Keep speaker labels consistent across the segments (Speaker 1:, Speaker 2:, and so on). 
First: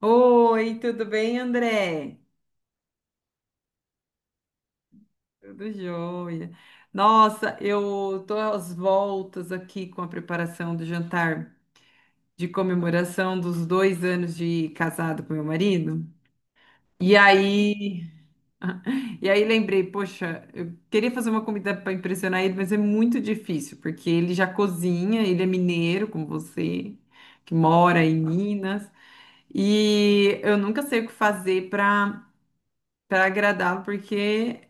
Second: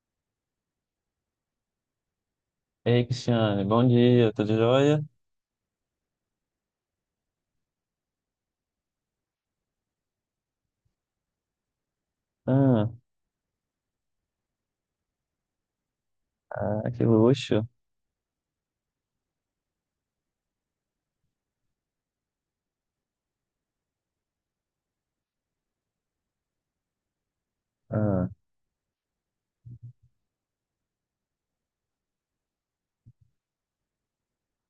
Speaker 1: Oi, tudo bem, André?
Speaker 2: Ei, Cristiane, bom dia, tudo jóia?
Speaker 1: Tudo jóia. Nossa, eu tô às voltas aqui com a preparação do jantar de
Speaker 2: Ah,
Speaker 1: comemoração dos 2 anos de casado com meu marido.
Speaker 2: ah, que
Speaker 1: E
Speaker 2: luxo.
Speaker 1: aí, e aí lembrei, poxa, eu queria fazer uma comida para impressionar ele, mas é muito difícil, porque ele já cozinha, ele é mineiro, como você, que mora em
Speaker 2: Ah,
Speaker 1: Minas, e eu nunca sei o que fazer para agradar, porque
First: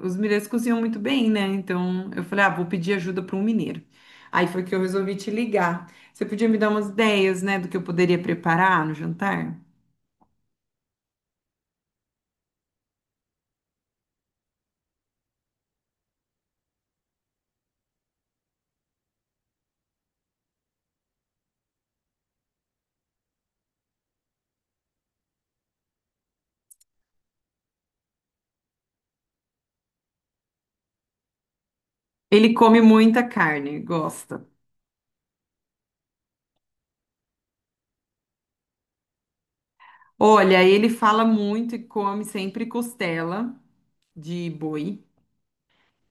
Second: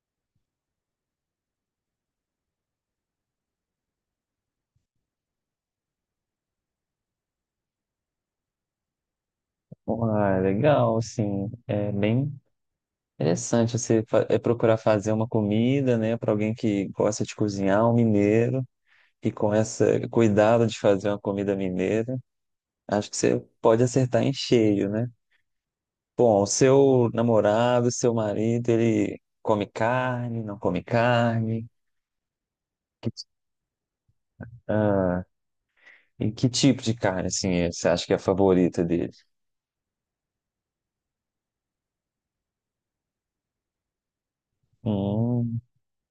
Speaker 1: os mineiros cozinham muito bem, né? Então eu falei, ah, vou pedir ajuda para um mineiro. Aí foi que eu resolvi te ligar. Você podia me dar umas ideias, né, do que eu poderia preparar no jantar?
Speaker 2: uai, legal, assim, é bem interessante você procurar fazer uma comida, né, para alguém que gosta de cozinhar, um mineiro, e com esse cuidado de fazer uma comida mineira, acho que você pode acertar em cheio, né? Bom, o seu namorado, seu marido, ele come carne, não come carne?
Speaker 1: Ele come
Speaker 2: Que-
Speaker 1: muita carne, gosta.
Speaker 2: Ah, e que tipo de carne, assim, você acha que é a favorita dele?
Speaker 1: Olha, ele fala muito e come sempre costela de boi.
Speaker 2: Hum,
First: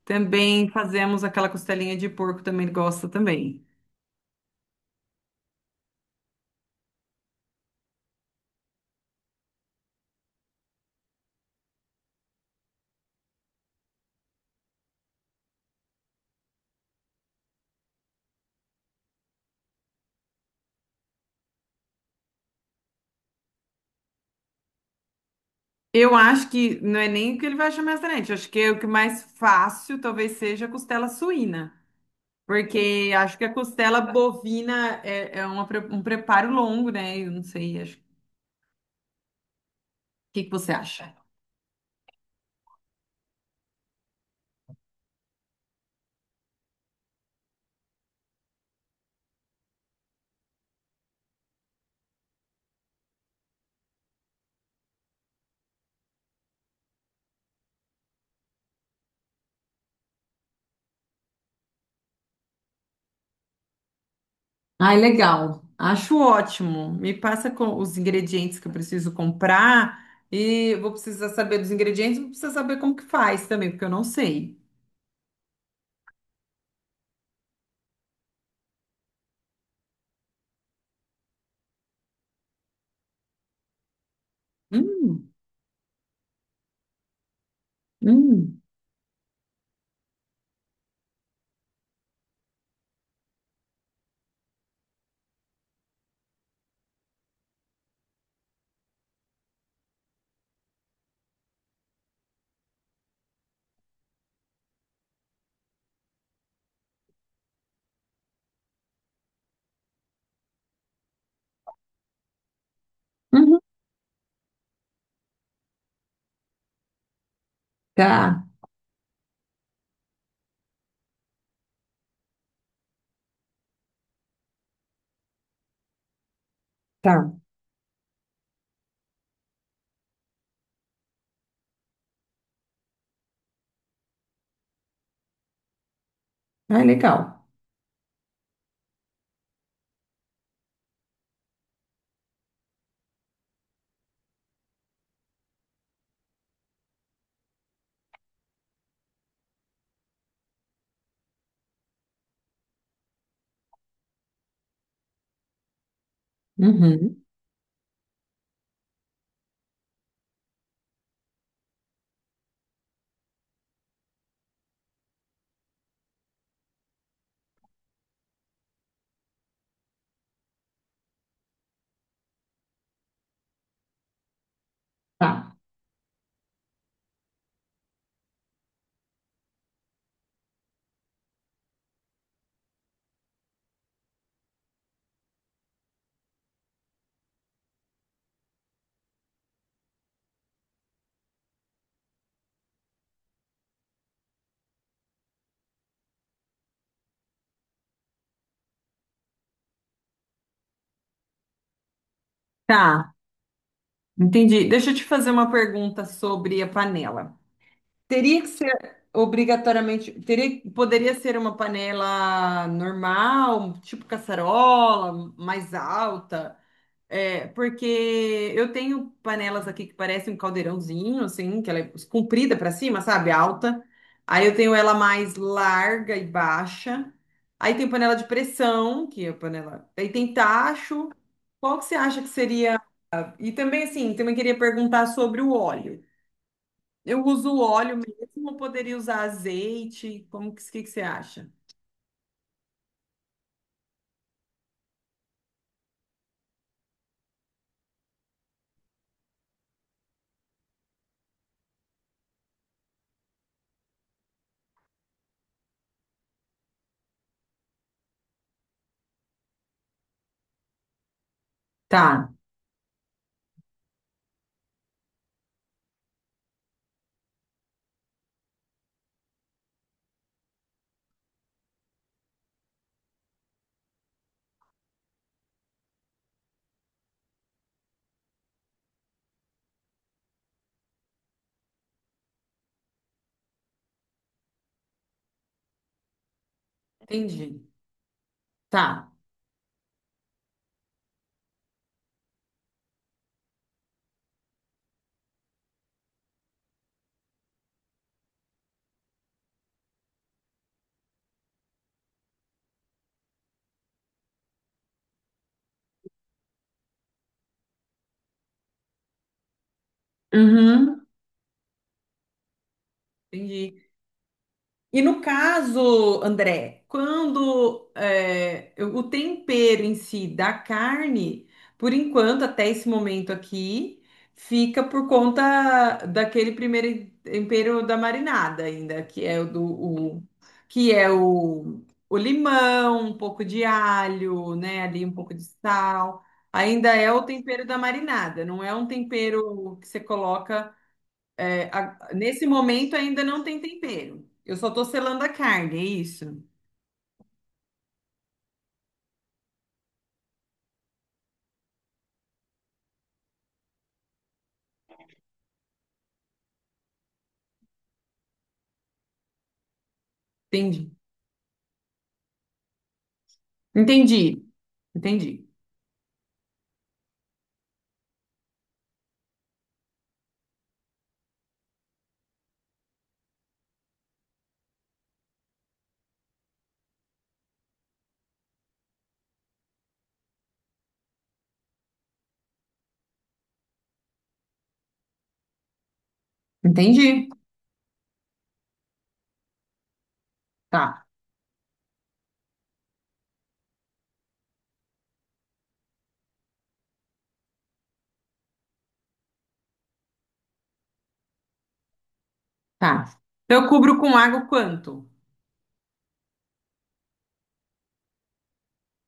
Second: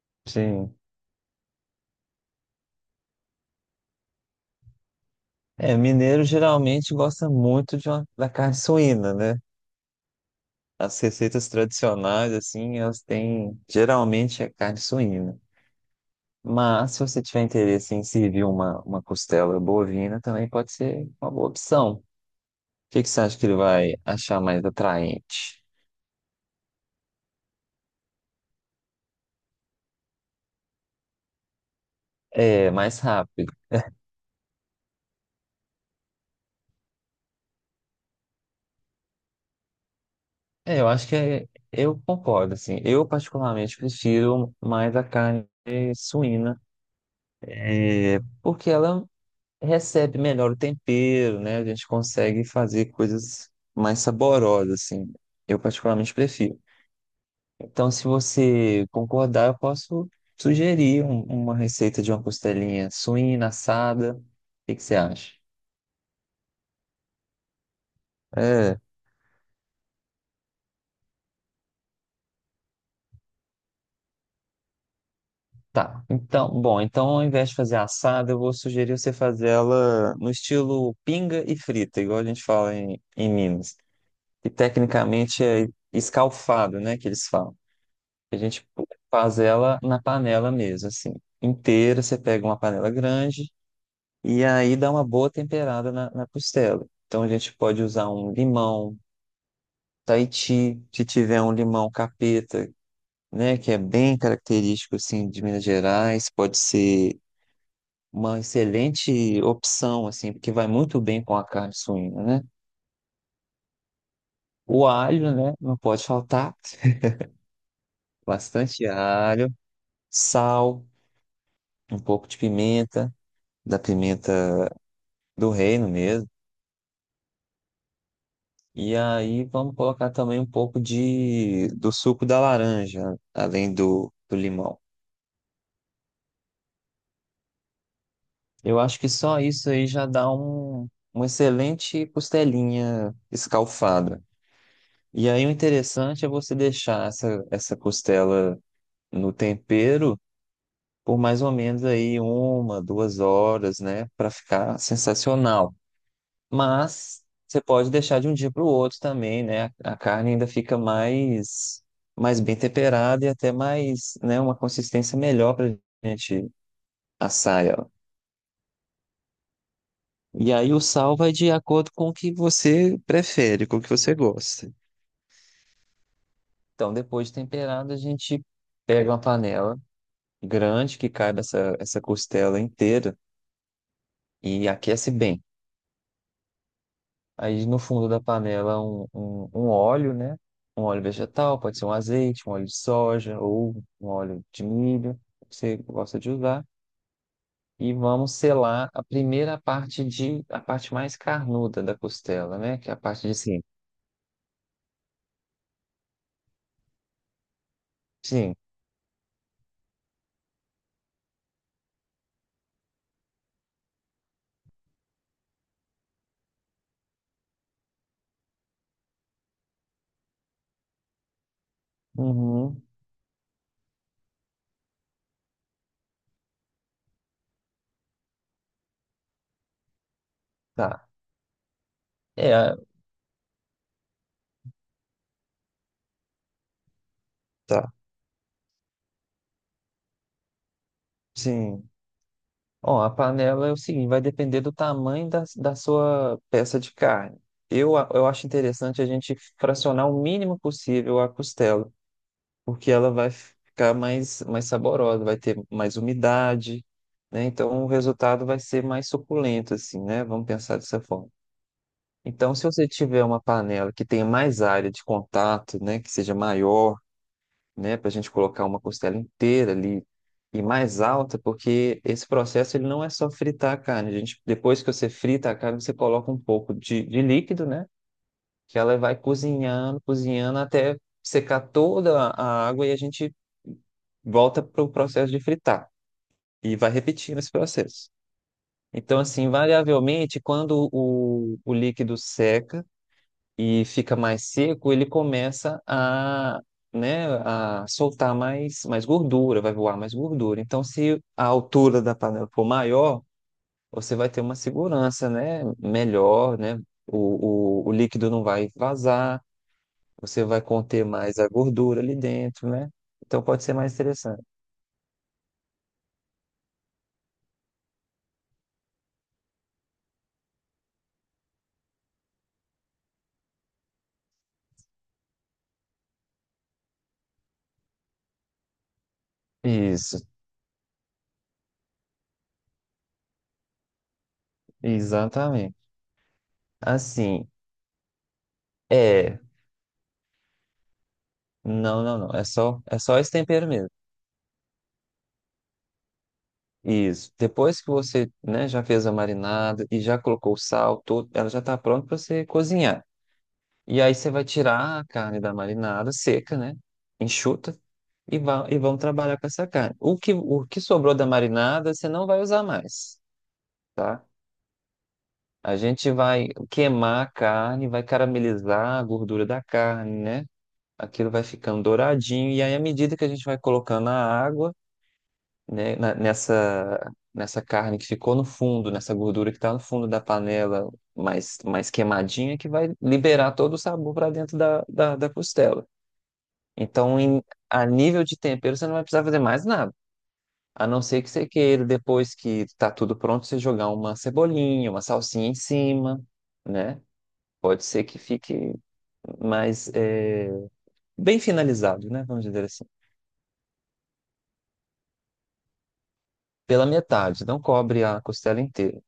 Speaker 1: Também
Speaker 2: sim.
Speaker 1: fazemos aquela costelinha de porco, também ele gosta também.
Speaker 2: É, mineiro geralmente gosta muito de da carne suína, né? As receitas tradicionais, assim, elas têm, geralmente é carne suína. Mas se você tiver interesse em servir uma costela bovina, também pode ser uma boa opção. O que que você acha que ele vai achar mais atraente?
Speaker 1: Eu acho que não é nem o que ele vai achar mais atraente, acho que é o que mais fácil talvez seja a costela suína.
Speaker 2: É, mais
Speaker 1: Porque acho que
Speaker 2: rápido.
Speaker 1: a costela bovina é uma um preparo longo, né? Eu não sei, acho. O que que você
Speaker 2: É, eu acho
Speaker 1: acha?
Speaker 2: que eu concordo, assim. Eu particularmente prefiro mais a carne suína, é, porque ela recebe melhor o tempero, né? A gente consegue fazer coisas mais saborosas, assim. Eu particularmente prefiro. Então, se você concordar, eu posso sugerir uma receita de uma costelinha suína, assada. O que que você
Speaker 1: Ai,
Speaker 2: acha?
Speaker 1: legal. Acho ótimo. Me passa com os ingredientes que eu
Speaker 2: É,
Speaker 1: preciso comprar e vou precisar saber dos ingredientes, vou precisar saber como que faz também, porque eu não sei.
Speaker 2: tá. Então, bom, então ao invés de fazer assada, eu vou sugerir você fazer ela no estilo pinga e frita, igual a gente fala em Minas. E
Speaker 1: Hum,
Speaker 2: tecnicamente é escalfado, né, que eles falam. A
Speaker 1: hum,
Speaker 2: gente faz ela na panela mesmo, assim, inteira. Você pega uma panela grande e aí dá uma boa temperada na costela. Então a gente pode usar um limão Tahiti, se tiver um limão capeta, né, que é bem característico assim de Minas Gerais, pode ser uma excelente opção assim, porque vai muito bem com a carne suína, né?
Speaker 1: uhum.
Speaker 2: O alho, né, não pode faltar.
Speaker 1: Tá,
Speaker 2: Bastante alho, sal, um pouco de pimenta, da pimenta do reino mesmo.
Speaker 1: tá.
Speaker 2: E aí vamos colocar também um pouco de do suco da laranja, além do limão.
Speaker 1: Ai, legal.
Speaker 2: Eu acho que só isso aí já dá uma excelente costelinha escalfada. E aí o interessante é você deixar essa costela no tempero por mais ou menos aí uma, duas horas, né, para ficar sensacional. Mas
Speaker 1: Uhum,
Speaker 2: você pode deixar de um dia para o outro também, né? A carne ainda fica mais, mais bem temperada e até mais, né, uma consistência melhor para a gente assar ela. E aí o sal vai de acordo com o que você prefere, com o que você gosta.
Speaker 1: tá.
Speaker 2: Então, depois de temperado, a gente pega uma panela grande que caiba essa costela inteira e aquece bem. Aí no fundo da panela um óleo, né? Um óleo vegetal, pode ser um azeite, um óleo de soja ou um óleo de milho, que você gosta de usar. E vamos selar a primeira parte de a parte mais carnuda da costela, né? Que é a
Speaker 1: Tá.
Speaker 2: parte de cima.
Speaker 1: Entendi. Deixa eu te fazer uma pergunta sobre a panela. Teria que
Speaker 2: Sim.
Speaker 1: ser obrigatoriamente, teria, poderia ser uma panela normal, tipo caçarola, mais alta, é, porque eu tenho panelas aqui que parecem um caldeirãozinho, assim, que ela é comprida para
Speaker 2: Uhum.
Speaker 1: cima, sabe? Alta. Aí eu tenho ela mais larga e baixa. Aí tem panela de pressão, que é a panela. Aí tem
Speaker 2: Tá.
Speaker 1: tacho. Qual que você acha que
Speaker 2: É, a-
Speaker 1: seria e também, assim, também queria perguntar sobre o óleo. Eu uso o
Speaker 2: tá.
Speaker 1: óleo mesmo ou poderia usar azeite? Como que você acha?
Speaker 2: Sim. Ó, a panela é o seguinte, vai depender do tamanho da sua peça de carne. Eu acho interessante a gente fracionar o mínimo possível a costela porque ela vai ficar mais, mais saborosa, vai ter mais umidade, né? Então o resultado vai ser mais suculento, assim, né? Vamos pensar dessa forma.
Speaker 1: Tá,
Speaker 2: Então, se você tiver uma panela que tenha mais área de contato, né, que seja maior, né, para a gente colocar uma costela inteira ali e mais alta, porque esse processo ele não é só fritar a carne. A gente, depois que você frita a carne, você coloca um pouco de líquido, né? Que ela vai cozinhando, cozinhando até secar toda a água e a gente volta para o processo de fritar e vai repetindo esse
Speaker 1: entendi.
Speaker 2: processo.
Speaker 1: Tá.
Speaker 2: Então, assim, variavelmente, quando o líquido seca e fica mais seco, ele começa né, a soltar mais, mais gordura, vai voar mais gordura. Então, se a altura da panela for maior, você vai ter uma segurança, né, melhor, né? O líquido não vai vazar, você vai conter
Speaker 1: Uhum.
Speaker 2: mais a gordura ali dentro, né? Então pode ser
Speaker 1: Entendi.
Speaker 2: mais interessante.
Speaker 1: E no caso, André, quando é, o tempero em si da carne, por enquanto, até esse momento aqui, fica por conta daquele primeiro tempero da marinada ainda, que é
Speaker 2: Isso,
Speaker 1: que é o limão, um pouco de alho, né? Ali um pouco de
Speaker 2: exatamente.
Speaker 1: sal. Ainda é o
Speaker 2: Assim,
Speaker 1: tempero da marinada, não é um
Speaker 2: é,
Speaker 1: tempero que você coloca. É,
Speaker 2: não,
Speaker 1: a-
Speaker 2: não, não,
Speaker 1: nesse momento
Speaker 2: é só
Speaker 1: ainda
Speaker 2: esse
Speaker 1: não tem
Speaker 2: tempero mesmo.
Speaker 1: tempero. Eu só tô selando a carne, é isso?
Speaker 2: Isso. Depois que você, né, já fez a marinada e já colocou o sal, todo, ela já está pronta para você cozinhar. E aí você vai tirar a carne da marinada seca, né? Enxuta e e vamos trabalhar com essa carne. O que
Speaker 1: Entendi.
Speaker 2: sobrou da marinada, você não vai usar mais, tá?
Speaker 1: Entendi. Entendi.
Speaker 2: A gente vai queimar a carne, vai caramelizar a gordura da carne, né? Aquilo vai ficando douradinho. E aí, à medida que a gente vai colocando a água, né, nessa, nessa carne que ficou no fundo, nessa gordura que está no fundo da panela, mais, mais queimadinha, que vai liberar todo o sabor para dentro da costela. Então,
Speaker 1: Entendi.
Speaker 2: a nível de tempero, você não vai precisar fazer mais nada. A não
Speaker 1: Tá,
Speaker 2: ser que você queira, depois que está tudo pronto, você jogar uma cebolinha, uma salsinha em cima, né? Pode ser que fique mais bem finalizado, né? Vamos dizer assim.
Speaker 1: tá. Então eu cubro com água quanto?
Speaker 2: Pela metade, não cobre a costela inteira.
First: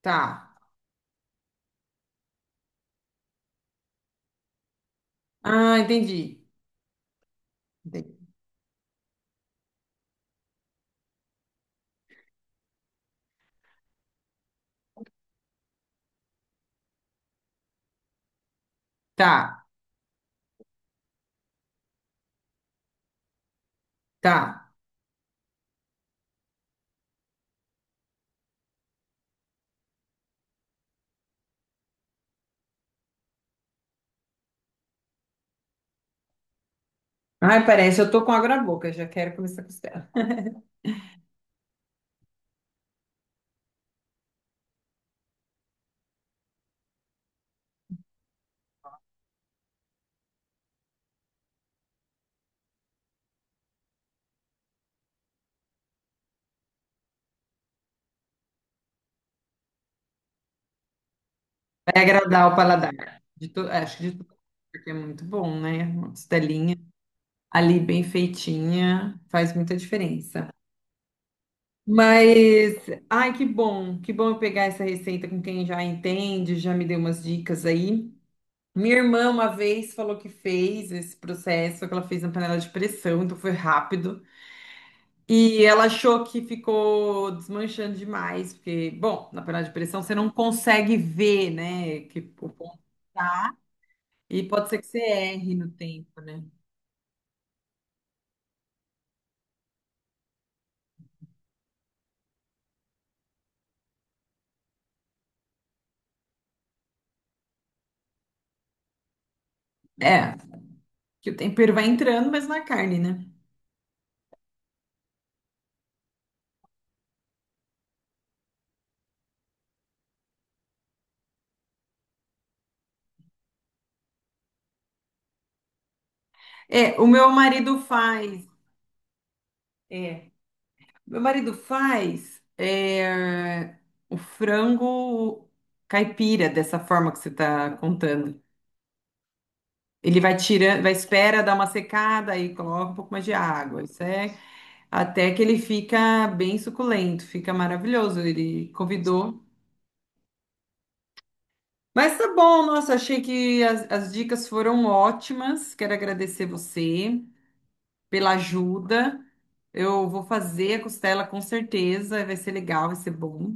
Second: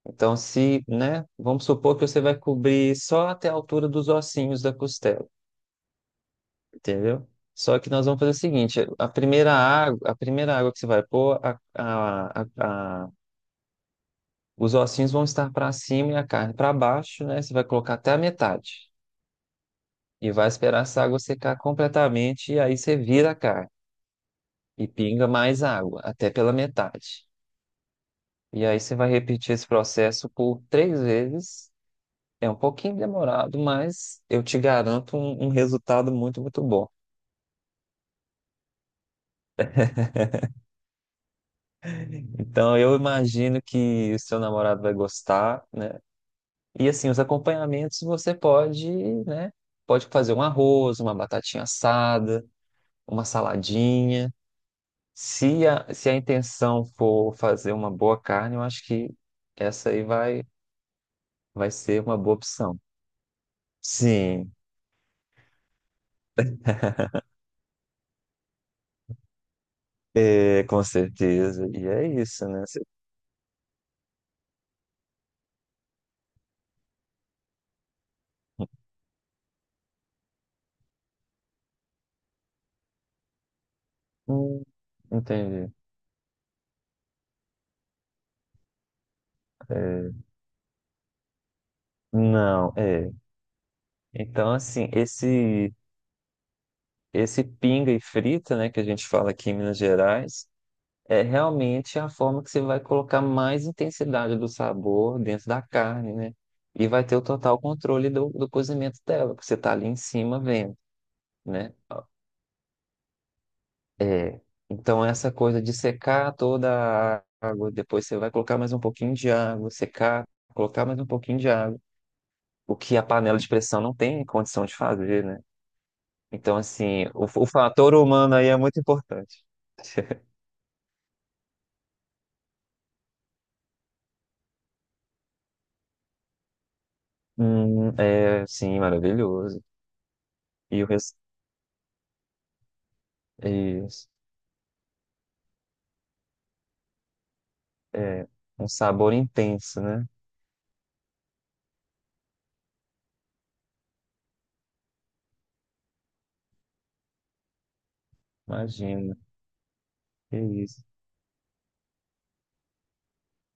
Speaker 1: Tá.
Speaker 2: Então, se, né? Vamos supor que você vai cobrir só até a altura dos ossinhos da costela,
Speaker 1: Ah, entendi.
Speaker 2: entendeu? Só que nós
Speaker 1: Entendi.
Speaker 2: vamos fazer o seguinte: a primeira água que você vai pôr, os ossinhos vão estar para cima e a carne para baixo, né? Você vai colocar até a metade
Speaker 1: Tá,
Speaker 2: e vai esperar essa água secar completamente e aí você vira a carne.
Speaker 1: tá.
Speaker 2: E pinga mais água, até pela metade. E aí você vai repetir esse processo por três vezes. É um pouquinho demorado, mas eu te garanto um resultado muito, muito bom.
Speaker 1: Ai, parece, eu tô com água na boca, já quero comer essa costela.
Speaker 2: Então, eu imagino que o seu namorado vai gostar, né? E assim, os acompanhamentos você pode, né? Pode fazer um arroz, uma batatinha assada, uma saladinha. Se se a intenção for fazer uma boa carne, eu acho que essa aí vai ser
Speaker 1: Vai
Speaker 2: uma boa
Speaker 1: agradar o
Speaker 2: opção.
Speaker 1: paladar. É, acho que de todo,
Speaker 2: Sim.
Speaker 1: porque é muito bom, né? Uma costelinha ali bem feitinha faz muita diferença.
Speaker 2: É, com certeza. E é isso, né?
Speaker 1: Mas, ai, que bom eu pegar essa receita com quem já entende, já me deu umas dicas aí. Minha irmã uma vez falou que fez esse processo, que ela fez na panela de pressão, então foi rápido.
Speaker 2: Hum.
Speaker 1: E
Speaker 2: Entendi.
Speaker 1: ela achou que ficou desmanchando demais, porque, bom, na panela de pressão
Speaker 2: É,
Speaker 1: você não consegue ver, né, que o
Speaker 2: não,
Speaker 1: ponto
Speaker 2: é.
Speaker 1: tá, e
Speaker 2: Então,
Speaker 1: pode ser que
Speaker 2: assim,
Speaker 1: você erre no tempo, né?
Speaker 2: esse pinga e frita, né, que a gente fala aqui em Minas Gerais, é realmente a forma que você vai colocar mais intensidade do sabor dentro da carne, né? E vai ter o total controle do cozimento dela, porque você tá ali em
Speaker 1: É,
Speaker 2: cima vendo,
Speaker 1: que o
Speaker 2: né?
Speaker 1: tempero vai entrando, mas na carne, né?
Speaker 2: É, então essa coisa de secar toda a água, depois você vai colocar mais um pouquinho de água, secar, colocar mais um pouquinho de água, o que a panela de pressão não tem condição de fazer, né? Então,
Speaker 1: É,
Speaker 2: assim,
Speaker 1: o meu
Speaker 2: o
Speaker 1: marido
Speaker 2: fator humano
Speaker 1: faz.
Speaker 2: aí é muito importante.
Speaker 1: É. Meu marido faz é, o frango caipira, dessa forma que você está contando.
Speaker 2: É, sim, maravilhoso.
Speaker 1: Ele vai tirando,
Speaker 2: E o
Speaker 1: vai
Speaker 2: res...
Speaker 1: espera dar uma secada e coloca um pouco mais de água. Isso
Speaker 2: isso,
Speaker 1: é até que ele fica bem suculento, fica maravilhoso.
Speaker 2: é,
Speaker 1: Ele
Speaker 2: um sabor
Speaker 1: convidou.
Speaker 2: intenso, né?
Speaker 1: Mas tá bom, nossa, achei que as dicas foram ótimas. Quero agradecer você pela
Speaker 2: Imagina,
Speaker 1: ajuda. Eu vou
Speaker 2: que
Speaker 1: fazer
Speaker 2: isso.
Speaker 1: a costela com certeza, vai ser legal, vai ser bom.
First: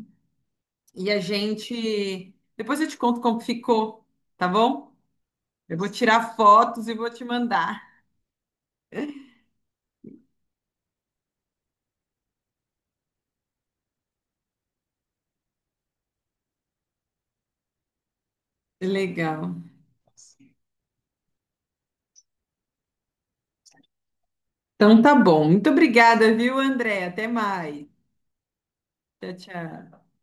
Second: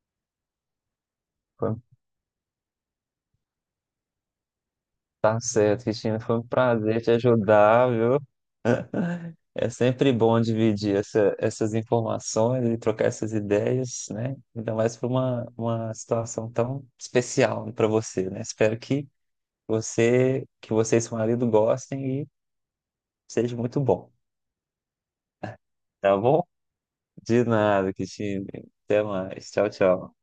Speaker 1: E a gente. Depois eu te conto como ficou, tá bom?
Speaker 2: Tá
Speaker 1: Eu
Speaker 2: certo,
Speaker 1: vou
Speaker 2: Cristina.
Speaker 1: tirar
Speaker 2: Foi um
Speaker 1: fotos e
Speaker 2: prazer
Speaker 1: vou
Speaker 2: te
Speaker 1: te mandar.
Speaker 2: ajudar, viu? É sempre bom dividir essas informações e trocar essas ideias, né? Ainda mais para uma situação tão especial para você, né? Espero que
Speaker 1: Legal.
Speaker 2: que você e seu marido gostem e seja muito bom,
Speaker 1: Então tá bom. Muito
Speaker 2: tá
Speaker 1: obrigada,
Speaker 2: bom?
Speaker 1: viu, André? Até
Speaker 2: De
Speaker 1: mais.
Speaker 2: nada, Cristina. Até
Speaker 1: Tchau,
Speaker 2: mais. Tchau,
Speaker 1: tchau.
Speaker 2: tchau.